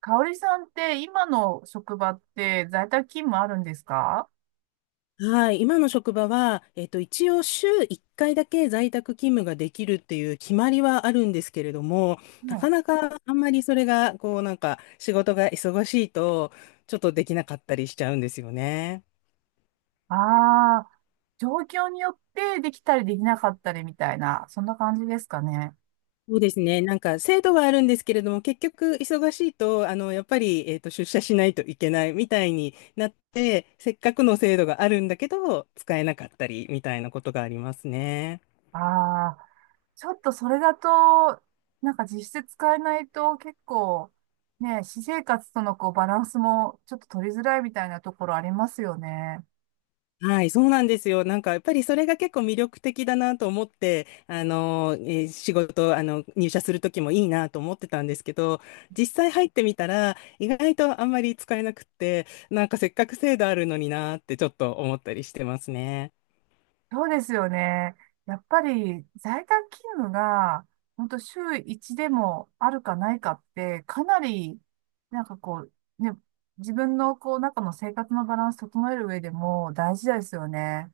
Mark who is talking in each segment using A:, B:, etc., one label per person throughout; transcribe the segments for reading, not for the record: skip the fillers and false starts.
A: かおりさんって今の職場って在宅勤務あるんですか？
B: はい、今の職場は、一応週1回だけ在宅勤務ができるっていう決まりはあるんですけれども、
A: は
B: なか
A: い。
B: なかあんまりそれが、こうなんか仕事が忙しいと、ちょっとできなかったりしちゃうんですよね。
A: ああ、状況によってできたりできなかったりみたいな、そんな感じですかね。
B: そうですね。なんか制度はあるんですけれども、結局忙しいと、やっぱり、出社しないといけないみたいになって、せっかくの制度があるんだけど、使えなかったりみたいなことがありますね。
A: ああ、ちょっとそれだと、なんか実質使えないと結構、ね、私生活とのこうバランスもちょっと取りづらいみたいなところありますよね。
B: はい、そうなんですよ。なんか、やっぱりそれが結構魅力的だなと思って、あの、えー仕事、あの、入社するときもいいなと思ってたんですけど、実際入ってみたら、意外とあんまり使えなくって、なんかせっかく制度あるのになってちょっと思ったりしてますね。
A: そうですよね。やっぱり在宅勤務が、本当週1でもあるかないかって、かなり、なんかこう、ね、自分のこう、中の生活のバランス整える上でも大事ですよね。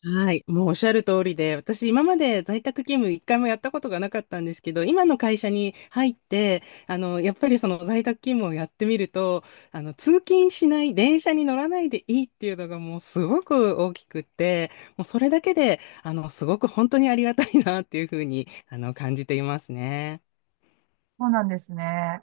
B: はい、もうおっしゃる通りで、私今まで在宅勤務一回もやったことがなかったんですけど、今の会社に入って、やっぱりその在宅勤務をやってみると、通勤しない、電車に乗らないでいいっていうのがもうすごく大きくって、もうそれだけで、すごく本当にありがたいなっていうふうに、感じていますね。
A: そうなんですね。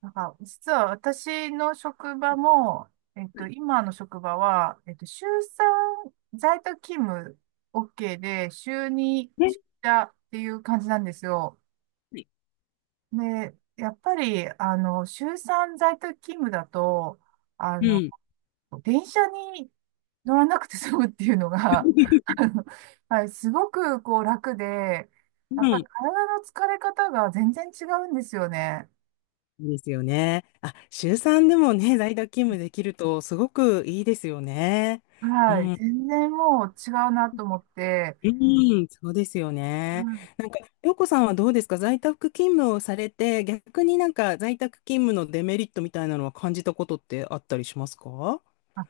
A: なんか、実は私の職場も、
B: はい
A: 今の職場は、週3在宅勤務 OK で、週2
B: ね。
A: 出社っていう感じなんですよ。
B: はい。
A: で、やっぱり、週3在宅勤務だと、あ
B: う
A: の、
B: ん。
A: 電車に乗らなくて済むっていうのが、あの、はい、すごくこう楽で、や
B: う
A: っぱり
B: ん。
A: 体の疲れ方が全然違うんですよね。
B: ですよね。あ、週3でもね、在宅勤務できるとすごくいいですよね。う
A: はい、
B: ん。
A: 全然もう違うなと思って、
B: うん、そうですよね。なんか、洋子さんはどうですか、在宅勤務をされて、逆になんか在宅勤務のデメリットみたいなのは感じたことってあったりしますか？
A: あ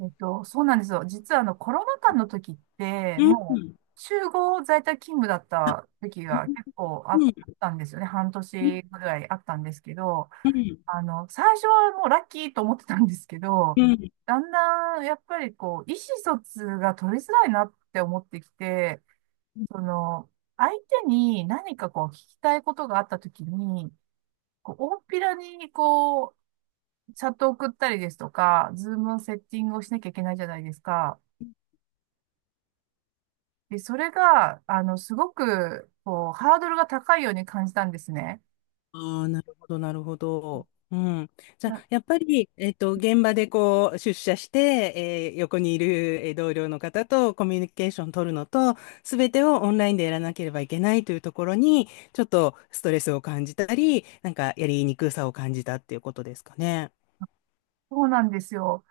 A: そうなんですよ。実はコロナ禍の時って、
B: うん。う
A: もう、
B: ん。
A: 集合在宅勤務だった時が結構あっ
B: うん。
A: たんですよね。半
B: う
A: 年ぐらいあったんですけど、
B: ん。
A: 最初はもうラッキーと思ってたんですけど、
B: うん。
A: だんだん、やっぱりこう、意思疎通が取りづらいなって思ってきて、その、相手に何かこう、聞きたいことがあった時に、こう、大っぴらに、こう、チャットを送ったりですとか、ズームのセッティングをしなきゃいけないじゃないですか。で、それが、すごく、こう、ハードルが高いように感じたんですね。
B: ああ、なるほど、なるほど。うん。じゃ
A: な
B: あ、やっぱり、現場でこう、出社して、横にいる同僚の方とコミュニケーション取るのと、すべてをオンラインでやらなければいけないというところに、ちょっとストレスを感じたり、なんかやりにくさを感じたっていうことですかね。
A: そうなんですよ。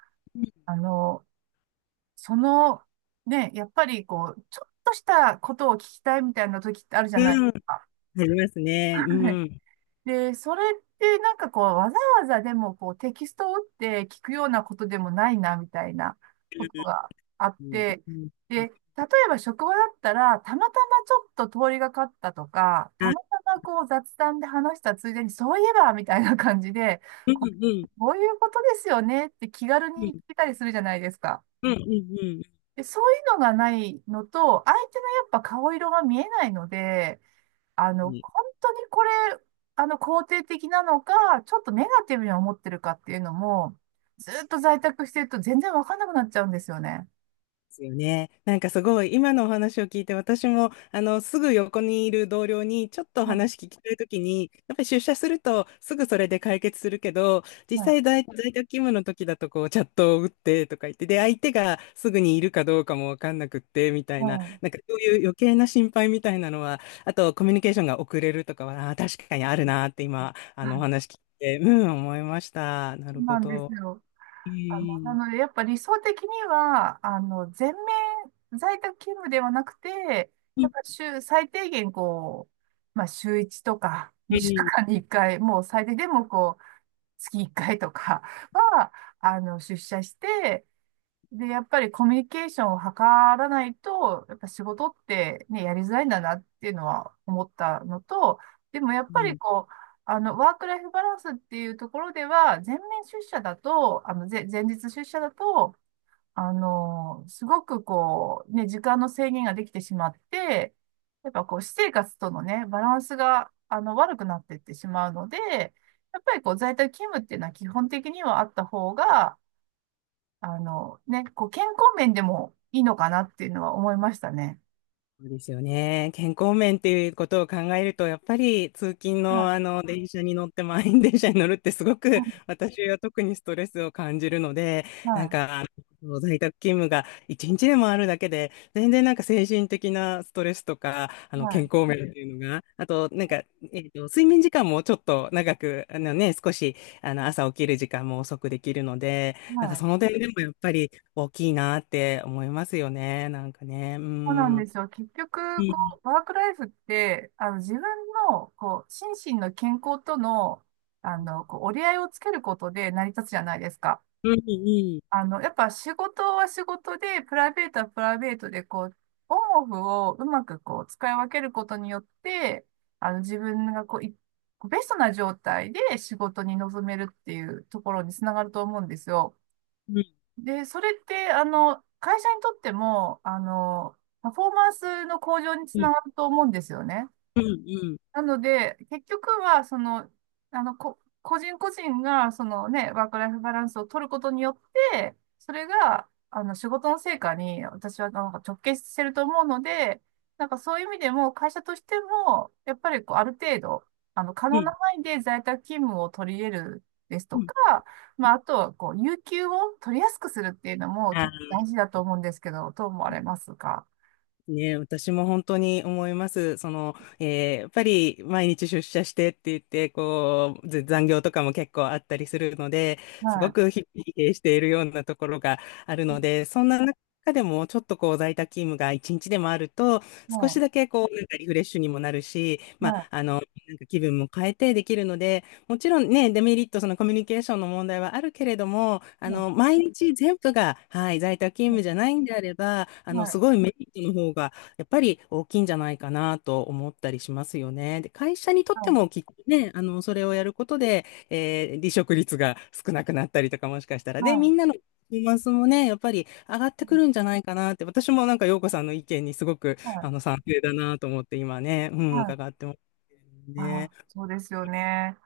A: あの、その、ね、やっぱり、こう、ちょっとしたことを聞きたいみたいな時ってあるじゃないで
B: うん、
A: す
B: あ
A: か。
B: りますね。う ん。
A: で、それってなんかこう、わざわざでもこう、テキストを打って聞くようなことでもないな、みたいなことがあっ
B: うん。
A: て、
B: うん。
A: で、例えば職場だったら、たまたまちょっと通りがかったとか、た
B: あ、
A: またまこう雑談で話したついでに、そういえば、みたいな感じで、
B: うん。
A: こ
B: うん。
A: こういうことですよねって気軽
B: うん。
A: に聞けたりするじゃないですか。
B: うん。うん。う
A: で、そういうのがないのと、相手のやっぱ顔色が見えないので、
B: ん、う
A: 本
B: ん。
A: 当にこれ、肯定的なのか、ちょっとネガティブに思ってるかっていうのも、ずっと在宅してると全然わかんなくなっちゃうんですよね。
B: ですよね。なんかすごい今のお話を聞いて、私もあのすぐ横にいる同僚にちょっと話
A: は
B: 聞きたいときにやっぱり出社するとすぐそれで解決するけど、
A: い、
B: 実
A: は
B: 際
A: い、
B: 在、在宅勤務の時だとこうチャットを打ってとか言って、で相手がすぐにいるかどうかもわかんなくってみたいな、
A: はい。
B: なんかそういう余計な心配みたいなのは、あとコミュニケーションが遅れるとかは、確かにあるなって、今あ
A: は
B: のお
A: い、
B: 話聞いて思いました。な
A: そ
B: る
A: う
B: ほ
A: なんです
B: ど。
A: よ。
B: え
A: な
B: ー、
A: ので、やっぱ理想的には、全面在宅勤務ではなくて、
B: う
A: やっ
B: ん。
A: ぱ週、最低限こう、まあ、週1とか、2週間に1
B: う
A: 回、もう最低でもこう、月1回とかは、出社して、で、やっぱりコミュニケーションを図らないと、やっぱ仕事ってね、やりづらいんだなっていうのは思ったのと、でもやっぱり
B: ん。
A: こう、ワークライフバランスっていうところでは、全面出社だと、前日出社だと、すごくこう、ね、時間の制限ができてしまって、やっぱこう、私生活とのね、バランスが、悪くなっていってしまうので、やっぱりこう、在宅勤務っていうのは基本的にはあった方が、ね、こう、健康面でもいいのかなっていうのは思いましたね。
B: そうですよね。健康面っていうことを考えると、やっぱり通勤
A: は
B: の
A: い、
B: あの電車に乗って満員電車に乗るってすご
A: は
B: く
A: い、
B: 私は特にストレスを感じるので、なんかあの在宅勤務が一日でもあるだけで、全然なんか精神的なストレスとか、あの
A: は
B: 健
A: い、
B: 康面っていうのが、あとなんか、睡眠時間もちょっと長く、あのね、少しあの朝起きる時間も遅くできるので、なんか
A: は
B: そ
A: い。
B: の点でもやっぱり大きいなって思いますよね。なんかね。う
A: そうなんで
B: ん。
A: すよ。結
B: う
A: 局、こ
B: ん、
A: う、ワークライフって、自分の、こう、心身の健康との、こう、折り合いをつけることで成り立つじゃないですか。
B: うん。うん。
A: やっぱ仕事は仕事で、プライベートはプライベートで、こう、オンオフをうまくこう、使い分けることによって、自分がこう、ベストな状態で仕事に臨めるっていうところにつながると思うんですよ。
B: うん、
A: で、それって、会社にとっても、パフォーマンスの向上に
B: う
A: つ
B: ん、うん、
A: ながると思うんですよね。
B: うん、
A: なので、結局は、その、個人個人が、そのね、ワークライフバランスを取ることによって、それが、仕事の成果に、私はなんか直結してると思うので、なんかそういう意味でも、会社としても、やっぱりこう、ある程度、可
B: う
A: 能
B: ん、
A: な範囲で在宅勤務を取り入れるです
B: う
A: と
B: ん。
A: か、まあ、あとは、こう、有給を取りやすくするっていうのも結
B: あ
A: 構大事だと思うんですけど、どう思われますか？
B: ね、私も本当に思います。その、やっぱり毎日出社してって言って、こう、ず残業とかも結構あったりするので、す
A: は
B: ご
A: い。
B: く疲弊しているようなところがあるので、そんな中でもちょっとこう在宅勤務が一日でもあると、少し
A: は
B: だけこう、なんかリフレッシュにもなるし、
A: い。
B: まあ、
A: は
B: なんか気分も変えてできるので、もちろんね、デメリット、そのコミュニケーションの問題はあるけれども、
A: い。はい。
B: 毎日全部が、はい、在宅勤
A: はい。
B: 務じゃないんであれば、
A: は
B: す
A: い。
B: ごいメリットの方が、やっぱり大きいんじゃないかなと思ったりしますよね。で、会社にとっ
A: は
B: て
A: い。
B: もきっとね、それをやることで、離職率が少なくなったりとか、もしかしたら。
A: は
B: で、みん
A: い。
B: なのパフォーマンスもね、やっぱり上がっ
A: う
B: てく
A: ん、
B: るんじゃないかなって、私もなんか、陽子さんの意見にすごく、
A: はい。
B: 賛成だなと思って、今ね、うん、
A: はい。
B: 伺ってます
A: あ
B: ね。
A: あ、そうですよね。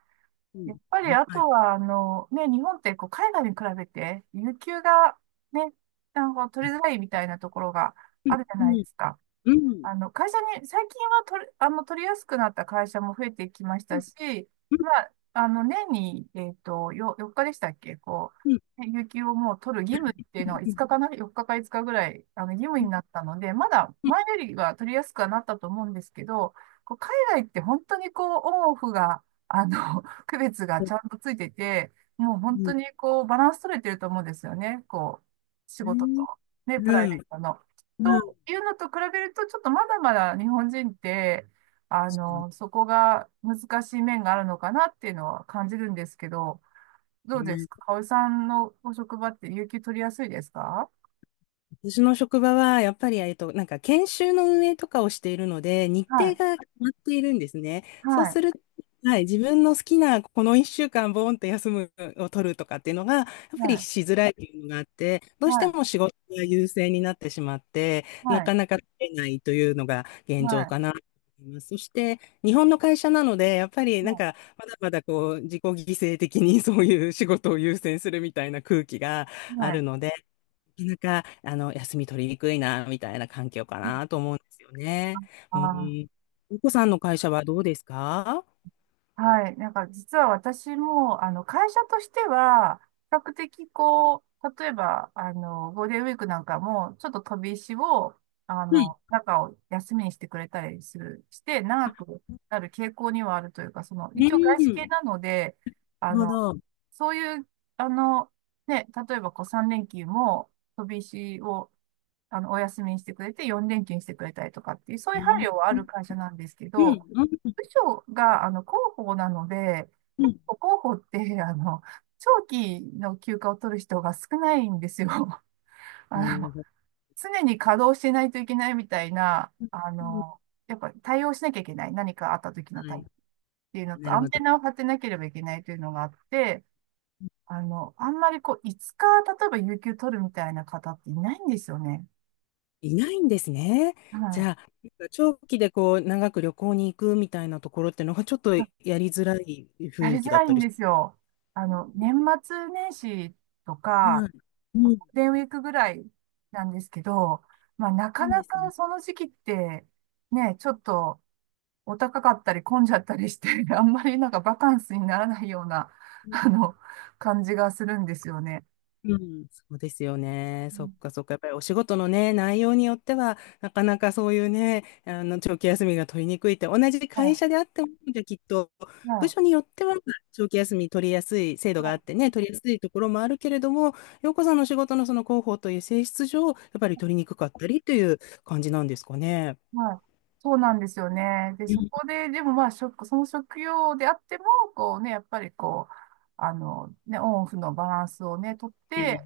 B: う
A: や
B: ん。
A: っぱり、あ
B: はい。
A: とは、ね、日本って、こう、海外に比べて、有給が、ね、なんか取りづらいみたいなところがあるじゃないですか。会社に、最近は取れ、あの、取りやすくなった会社も増えてきましたし、まあ、年に、4日でしたっけ、こう、ね有給をもう取る義務っていうのは5日かな？ 4 日か5日ぐらい、義務になったので、まだ前よりは取りやすくはなったと思うんですけど、こう、海外って本当にこう、オンオフが、区別がちゃんとついてて、もう本当にこう、バランス取れてると思うんですよね。こう、仕事と、ね、プライベートの。というのと比べると、ちょっとまだまだ日本人って、そこが難しい面があるのかなっていうのは感じるんですけど、どうですかおさんのご職場って有給取りやすいですか？
B: 私の職場は、やっぱり、なんか、研修の運営とかをしているので、日
A: は
B: 程
A: い、
B: が決まっているんですね。そう
A: はい、
B: すると、はい、自分の好きな、この1週間、ボーンと休むを取るとかっていうのが、やっ
A: は
B: ぱり
A: い、
B: しづらいっていうのがあって、どう
A: は
B: して
A: い、
B: も仕事が優先になってしまって、な
A: はい、
B: かなか取れないというのが現
A: は
B: 状
A: い、
B: かなと思います。そして、日本の会社なので、やっぱり、なん
A: は
B: か、まだまだこう、自己犠牲的にそういう仕事を優先するみたいな空気が
A: い、
B: あ
A: は
B: る
A: い。
B: ので、なかなか、休み取りにくいな、みたいな環境かなと思うんですよね。
A: あ
B: うん。
A: あ
B: ゆ
A: ー、
B: うこさんの会社はどうですか？
A: はい。なんか実は私も、会社としては、比較的こう、例えば、ゴールデンウィークなんかも、ちょっと飛び石を、
B: はい。
A: 中を休みにしてくれたりする、して、長くなる傾向にはあるというか、その、
B: う
A: 一応外資系
B: ん。
A: なので、あ
B: なるほ
A: の、
B: ど。
A: そういう、あの、ね、例えばこう3連休も飛び石をお休みにしてくれて、4連休にしてくれたりとかっていう、そういう配慮はあ
B: うん。
A: る会社なんですけ
B: う
A: ど、
B: ん。
A: 部署が、広報なので、
B: うん。
A: 広報って、長期の休暇を取る人が少ないんですよ。
B: なる
A: あの、
B: ほど。
A: 常に稼働してないといけないみたいな、
B: うん。
A: やっぱり対応しなきゃいけない。何かあった時の
B: は
A: ため
B: い。
A: っていうのと、
B: な
A: ア
B: るほ
A: ンテ
B: ど。
A: ナを張ってなければいけないというのがあって、あんまりこう、5日、例えば有給取るみたいな方っていないんですよね。
B: いないんですね。
A: は
B: じゃ
A: い。
B: あ、長期でこう、長く旅行に行くみたいなところってのが、ちょっとやりづらい雰
A: やり
B: 囲
A: づ
B: 気だ
A: ら
B: っ
A: い
B: た
A: ん
B: りし、
A: ですよ。年末年始とか、
B: はい。
A: ゴー
B: うん。
A: ルデンウィークぐらいなんですけど、まあ、なか
B: なんで
A: な
B: すね。
A: かその時期って、ね、ちょっとお高かったり混んじゃったりして、あんまりなんかバカンスにならないような、あの、感じがするんですよね。
B: うん、そうですよね。
A: う
B: そっ
A: ん、
B: かそっか。やっぱりお仕事のね、内容によっては、なかなかそういうね、長期休みが取りにくいって、同じ会
A: は
B: 社であっても、じゃあきっと、
A: い、
B: 部
A: は
B: 署によっては、長期休み取りやすい制
A: い、
B: 度があっ
A: は
B: てね、取りやすいところもあるけれども、洋子さんの仕事のその広報という性質上、やっぱり取りにくかったりという感じなんですかね。
A: い、はい。そうなんですよね。で、
B: う
A: そ
B: ん。
A: こで、でもまあ、その職業であっても、こうね、やっぱりこう、ね、オンオフのバランスをね、とって、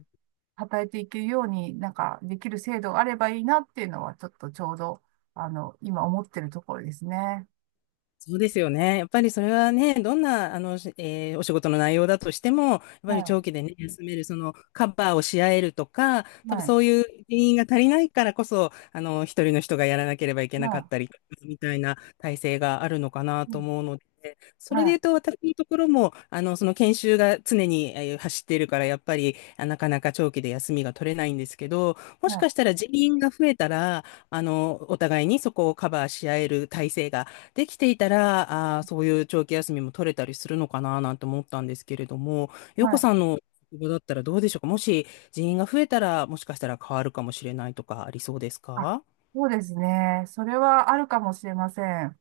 A: 働いていけるように、なんかできる制度があればいいなっていうのは、ちょっとちょうど、今思ってるところですね。
B: そうですよね。やっぱりそれはね、どんな、あの、しえーお仕事の内容だとしても、やっぱり
A: は
B: 長期でね、休める、その、カバーをし合えるとか、
A: い、
B: 多分
A: はい、
B: そういう原因が足りないからこそ、一人の人がやらなければいけなかっ
A: は
B: たりみたいな体制があるのかな
A: い、う
B: と
A: ん、
B: 思うので、そ
A: は
B: れで
A: い、
B: 言うと、私のところも、その研修が常に走っているから、やっぱり、なかなか長期で休みが取れないんですけど、もし
A: は
B: かしたら人員が増えたら、お互いにそこをカバーし合える体制ができていたら、そういう長期休みも取れたりするのかななんて思ったんですけれども、
A: い、
B: 洋
A: は
B: 子さ
A: い。
B: んの職場だったらどうでしょうか？もし人員が増えたら、もしかしたら変わるかもしれないとかありそうです
A: あ、
B: か？
A: そうですね。それはあるかもしれません。